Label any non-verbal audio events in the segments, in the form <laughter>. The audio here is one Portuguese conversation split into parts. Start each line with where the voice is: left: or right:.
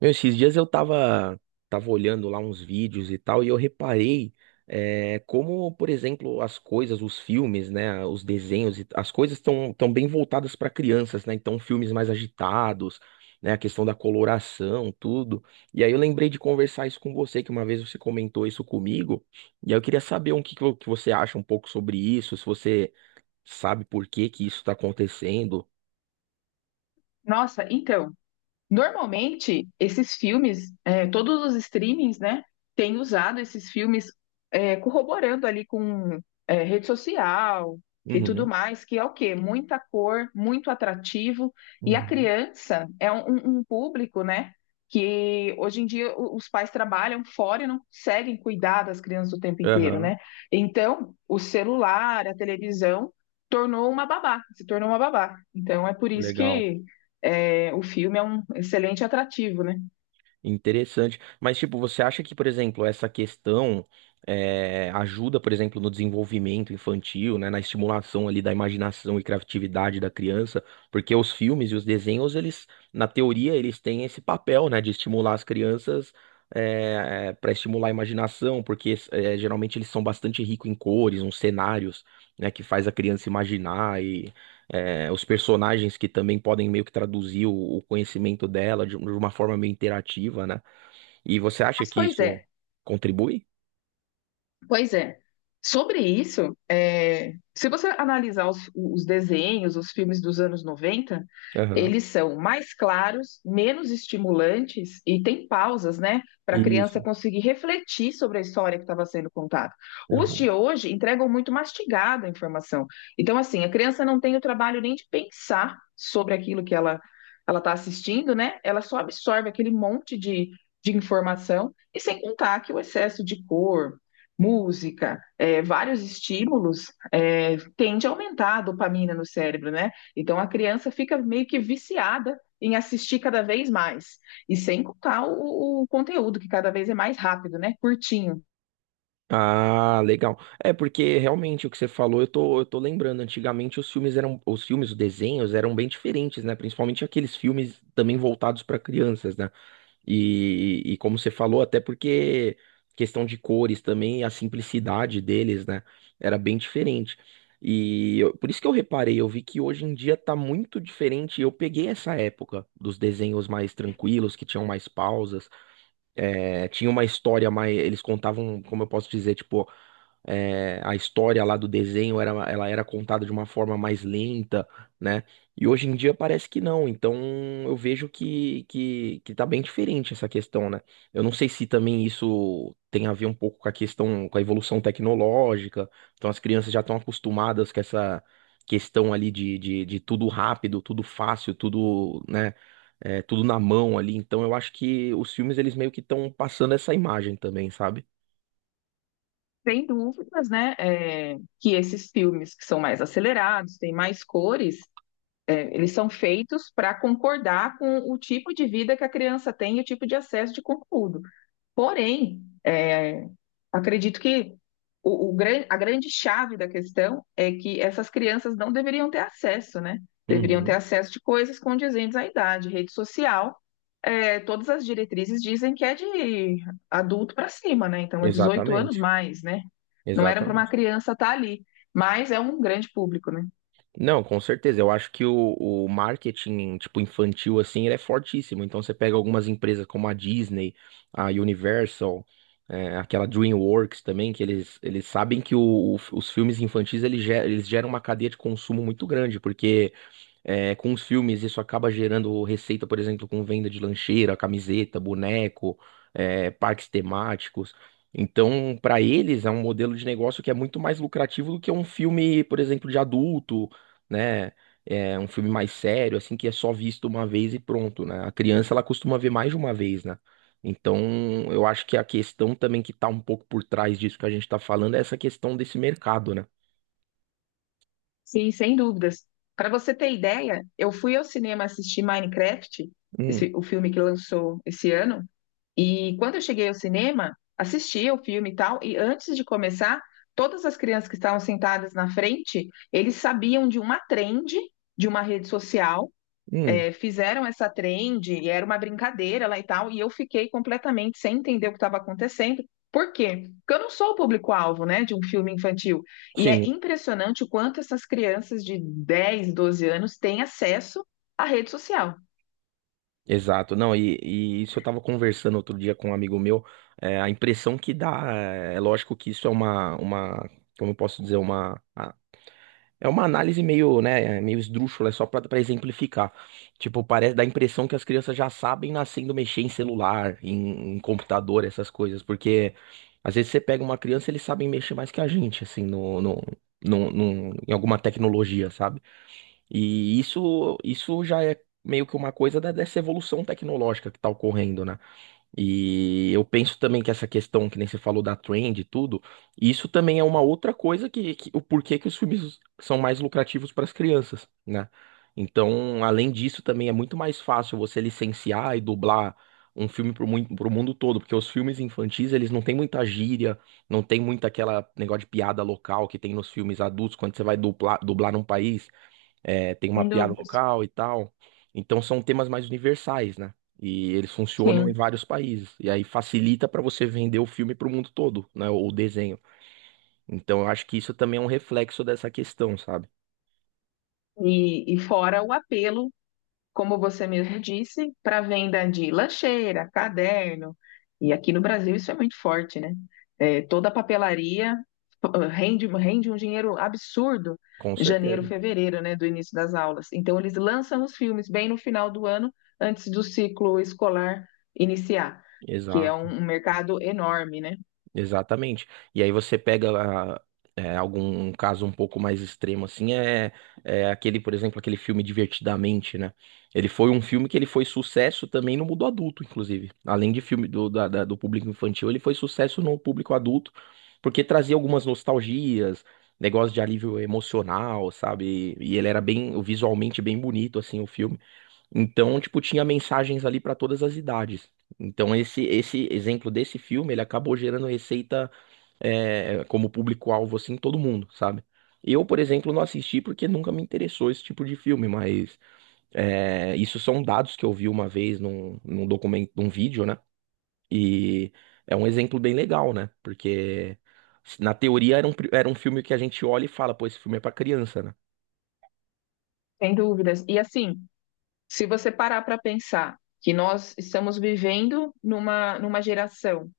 right: Meu, esses dias eu tava olhando lá uns vídeos e tal, e eu reparei como, por exemplo, as coisas, os filmes, né, os desenhos, as coisas estão tão tão bem voltadas para crianças, né? Então, filmes mais agitados, né, a questão da coloração, tudo. E aí eu lembrei de conversar isso com você, que uma vez você comentou isso comigo, e aí eu queria saber o que, que que você acha um pouco sobre isso, se você sabe por que que isso está acontecendo.
left: Nossa, então, normalmente esses filmes, todos os streamings, né, têm usado esses filmes corroborando ali com rede social e tudo
right: Uhum.
left: mais, que é o quê? Muita cor, muito atrativo, e a
right: Uhum.
left: criança é um público, né, que hoje em dia os pais trabalham fora e não conseguem cuidar das crianças o tempo inteiro,
right: Aham.
left: né? Então, o celular, a televisão, tornou uma babá, se tornou uma babá. Então, é por isso
right: Legal.
left: que o filme é um excelente atrativo, né?
right: Interessante. Mas, tipo, você acha que, por exemplo, essa questão ajuda, por exemplo, no desenvolvimento infantil, né, na estimulação ali da imaginação e criatividade da criança? Porque os filmes e os desenhos, eles, na teoria, eles têm esse papel, né, de estimular as crianças para estimular a imaginação, porque geralmente eles são bastante ricos em cores, uns cenários, né, que faz a criança imaginar os personagens que também podem meio que traduzir o conhecimento dela de, de uma forma meio interativa, né? E você acha
left: Mas,
right: que
left: pois
right: isso
left: é,
right: contribui?
left: pois é. Sobre isso, é, se você analisar os desenhos, os filmes dos anos 90,
right: Aham.
left: eles são mais claros, menos estimulantes e tem pausas, né, para a criança
right: Isso.
left: conseguir refletir sobre a história que estava sendo contada. Os de
right: Aham.
left: hoje entregam muito mastigada a informação. Então, assim, a criança não tem o trabalho nem de pensar sobre aquilo que ela está assistindo, né? Ela só absorve aquele monte de informação, e sem contar que o excesso de cor, música, vários estímulos, tende a aumentar a dopamina no cérebro, né? Então a criança fica meio que viciada em assistir cada vez mais. E sem contar o conteúdo, que cada vez é mais rápido, né? Curtinho.
right: Ah, legal. É porque realmente o que você falou, eu tô lembrando, antigamente os filmes eram, os filmes, os desenhos eram bem diferentes, né? Principalmente aqueles filmes também voltados para crianças, né? E como você falou, até porque questão de cores também, a simplicidade deles, né? Era bem diferente. Por isso que eu reparei, eu vi que hoje em dia tá muito diferente. Eu peguei essa época dos desenhos mais tranquilos, que tinham mais pausas. É, tinha uma história mais. Eles contavam, como eu posso dizer, tipo, a história lá do desenho era, ela era contada de uma forma mais lenta, né? E hoje em dia parece que não. Então eu vejo que tá bem diferente essa questão, né? Eu não sei se também isso tem a ver um pouco com a questão, com a evolução tecnológica. Então as crianças já estão acostumadas com essa questão ali de tudo rápido, tudo fácil, tudo, né? Tudo na mão ali. Então eu acho que os filmes eles meio que estão passando essa imagem também, sabe?
left: Sem dúvidas, né? Que esses filmes que são mais acelerados, têm mais cores. Eles são feitos para concordar com o tipo de vida que a criança tem e o tipo de acesso de conteúdo. Porém, é, acredito que a grande chave da questão é que essas crianças não deveriam ter acesso, né? Deveriam ter
right: Uhum.
left: acesso de coisas condizentes à idade. Rede social, é, todas as diretrizes dizem que é de adulto para cima, né? Então é 18 anos
right: Exatamente,
left: mais, né? Não era para uma
right: exatamente.
left: criança estar ali, mas é um grande público, né?
right: Não, com certeza. Eu acho que o marketing, tipo, infantil, assim, ele é fortíssimo. Então, você pega algumas empresas como a Disney, a Universal, aquela DreamWorks também, que eles sabem que os filmes infantis, eles geram uma cadeia de consumo muito grande, porque com os filmes, isso acaba gerando receita, por exemplo, com venda de lancheira, camiseta, boneco, parques temáticos. Então, para eles, é um modelo de negócio que é muito mais lucrativo do que um filme, por exemplo, de adulto, né? É um filme mais sério, assim, que é só visto uma vez e pronto, né? A criança, ela costuma ver mais de uma vez, né? Então, eu acho que a questão também que tá um pouco por trás disso que a gente tá falando é essa questão desse mercado, né?
left: Sim, sem dúvidas. Para você ter ideia, eu fui ao cinema assistir Minecraft,
right: Hum,
left: esse, o filme que lançou esse ano. E quando eu cheguei ao cinema, assisti o filme e tal, e antes de começar, todas as crianças que estavam sentadas na frente, eles sabiam de uma trend de uma rede social,
right: hum,
left: fizeram essa trend, e era uma brincadeira lá e tal, e eu fiquei completamente sem entender o que estava acontecendo. Por quê? Porque eu não sou o público-alvo, né, de um filme infantil. E é
right: sim.
left: impressionante o quanto essas crianças de 10, 12 anos têm acesso à rede social.
right: Exato. Não, e isso eu tava conversando outro dia com um amigo meu, a impressão que dá, é, é lógico que isso é uma, como eu posso dizer, uma, é uma análise meio, né, meio esdrúxula, é só pra exemplificar, tipo, parece, dá a impressão que as crianças já sabem nascendo mexer em celular, em computador, essas coisas, porque às vezes você pega uma criança, eles sabem mexer mais que a gente, assim, em alguma tecnologia, sabe? E isso já é meio que uma coisa dessa evolução tecnológica que está ocorrendo, né? E eu penso também que essa questão que nem você falou da trend e tudo, isso também é uma outra coisa o porquê que os filmes são mais lucrativos para as crianças, né? Então, além disso, também é muito mais fácil você licenciar e dublar um filme para o mundo todo, porque os filmes infantis, eles não têm muita gíria, não tem muito aquela negócio de piada local que tem nos filmes adultos, quando você vai dublar num país tem uma
left: Sem
right: piada
left: dúvidas.
right: local e tal. Então são temas mais universais, né? E eles funcionam em
left: Sim.
right: vários países. E aí facilita para você vender o filme para o mundo todo, né? Ou o desenho. Então eu acho que isso também é um reflexo dessa questão, sabe?
left: E fora o apelo, como você mesmo disse, para venda de lancheira, caderno. E aqui no Brasil isso é muito forte, né? É, toda papelaria, rende um dinheiro absurdo
right: Com
left: em janeiro,
right: certeza.
left: fevereiro, né, do início das aulas. Então eles lançam os filmes bem no final do ano, antes do ciclo escolar iniciar, que é
right: Exato.
left: um mercado enorme, né?
right: Exatamente. E aí você pega algum um caso um pouco mais extremo, assim, é aquele, por exemplo, aquele filme Divertidamente, né? Ele foi um filme que ele foi sucesso também no mundo adulto, inclusive. Além de filme do público infantil, ele foi sucesso no público adulto, porque trazia algumas nostalgias, negócio de alívio emocional, sabe? E ele era bem, visualmente bem bonito, assim, o filme. Então, tipo, tinha mensagens ali para todas as idades. Então, esse exemplo desse filme, ele acabou gerando receita como público-alvo, assim, todo mundo, sabe? Eu, por exemplo, não assisti porque nunca me interessou esse tipo de filme, mas isso são dados que eu vi uma vez num documento, num vídeo, né? E é um exemplo bem legal, né? Porque na teoria era um filme que a gente olha e fala, pô, esse filme é pra criança, né?
left: Sem dúvidas. E assim, se você parar para pensar que nós estamos vivendo numa geração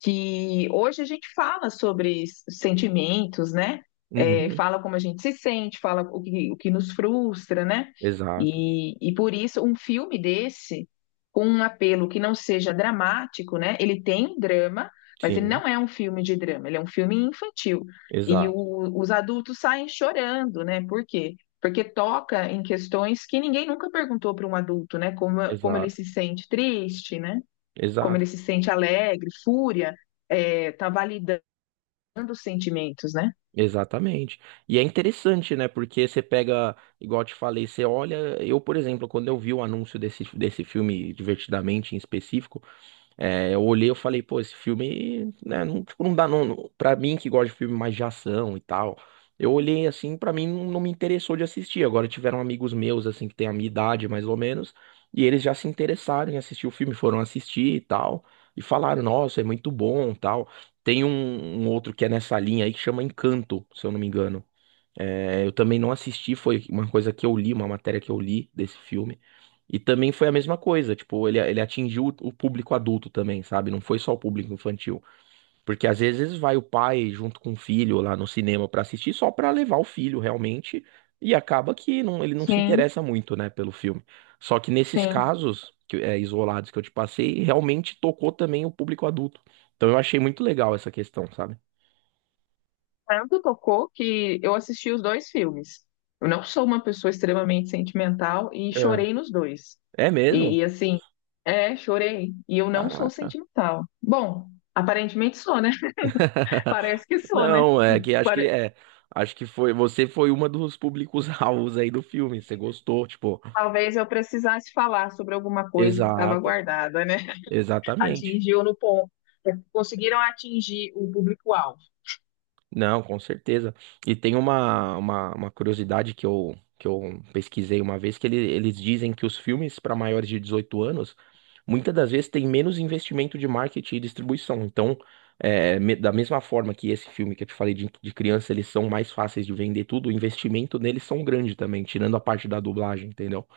left: que hoje a gente fala sobre sentimentos, né? É,
right: Uhum.
left: fala como a gente se sente, fala o que nos frustra, né?
right: Exato,
left: E por isso, um filme desse, com um apelo que não seja dramático, né? Ele tem um drama, mas ele
right: sim,
left: não é um filme de drama, ele é um filme infantil. E
right: exato,
left: os adultos saem chorando, né? Por quê? Porque toca em questões que ninguém nunca perguntou para um adulto, né? Como ele
right: exato.
left: se sente triste, né? Como
right: Exato.
left: ele se sente alegre, fúria, é, tá validando os sentimentos, né?
right: Exatamente. E é interessante, né? Porque você pega, igual eu te falei, você olha. Eu, por exemplo, quando eu vi o anúncio desse filme, Divertidamente em específico, eu olhei, eu falei, pô, esse filme, né, não, tipo, não dá, pra mim que gosta de filme mais de ação e tal, eu olhei assim, pra mim não me interessou de assistir. Agora tiveram amigos meus, assim, que têm a minha idade, mais ou menos, e eles já se interessaram em assistir o filme, foram assistir e tal, e falaram, nossa, é muito bom, tal. Tem um outro que é nessa linha aí que chama Encanto, se eu não me engano. É, eu também não assisti, foi uma coisa que eu li, uma matéria que eu li desse filme. E também foi a mesma coisa, tipo, ele atingiu o público adulto também, sabe? Não foi só o público infantil. Porque às vezes vai o pai junto com o filho lá no cinema pra assistir só pra levar o filho realmente. E acaba que ele não se
left: Sim,
right: interessa muito, né, pelo filme. Só que nesses
left: sim.
right: casos, que, é, isolados que eu te passei, realmente tocou também o público adulto. Então eu achei muito legal essa questão, sabe?
left: Tanto tocou que eu assisti os dois filmes. Eu não sou uma pessoa extremamente sentimental e
right: É.
left: chorei nos dois.
right: É mesmo?
left: E, e assim, chorei. E eu não sou
right: Caraca.
left: sentimental. Bom, aparentemente sou, né? <laughs> Parece que
right: <laughs>
left: sou, né?
right: Não, é que acho que
left: Pare-
right: é. Acho que foi. Você foi uma dos públicos-alvos <laughs> aí do filme. Você gostou, tipo.
left: talvez eu precisasse falar sobre alguma coisa que estava
right: Exato,
left: guardada, né? <laughs>
right: exatamente.
left: Atingiu no ponto. Conseguiram atingir o público-alvo.
right: Não, com certeza. E tem uma curiosidade que eu pesquisei uma vez, eles dizem que os filmes para maiores de 18 anos, muitas das vezes, têm menos investimento de marketing e distribuição. Então, da mesma forma que esse filme que eu te falei de criança, eles são mais fáceis de vender tudo, o investimento neles são grande também, tirando a parte da dublagem, entendeu?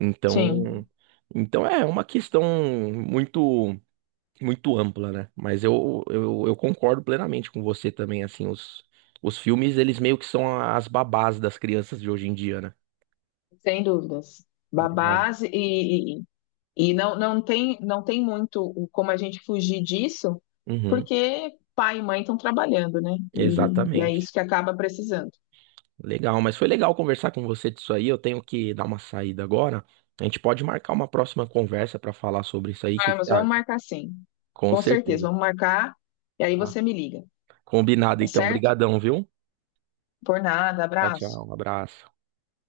right: Então,
left: Sim.
right: é uma questão muito muito ampla, né? Mas eu concordo plenamente com você também, assim, os filmes, eles meio que são as babás das crianças de hoje em dia, né?
left: Sem dúvidas.
right: Legal.
left: Babás e, e não, não tem, não tem muito como a gente fugir disso,
right: Uhum,
left: porque pai e mãe estão trabalhando, né? E é isso
right: exatamente.
left: que acaba precisando.
right: Legal, mas foi legal conversar com você disso aí. Eu tenho que dar uma saída agora. A gente pode marcar uma próxima conversa para falar sobre isso aí,
left: Ah,
right: que
left: mas
right: você
left: vamos
right: acha?
left: marcar sim.
right: Com
left: Com certeza,
right: certeza,
left: vamos marcar. E aí
right: tá?
left: você me liga,
right: Combinado
left: tá
right: então.
left: certo?
right: Obrigadão, viu?
left: Por nada,
right: Tchau,
left: abraço.
right: tchau. Um abraço.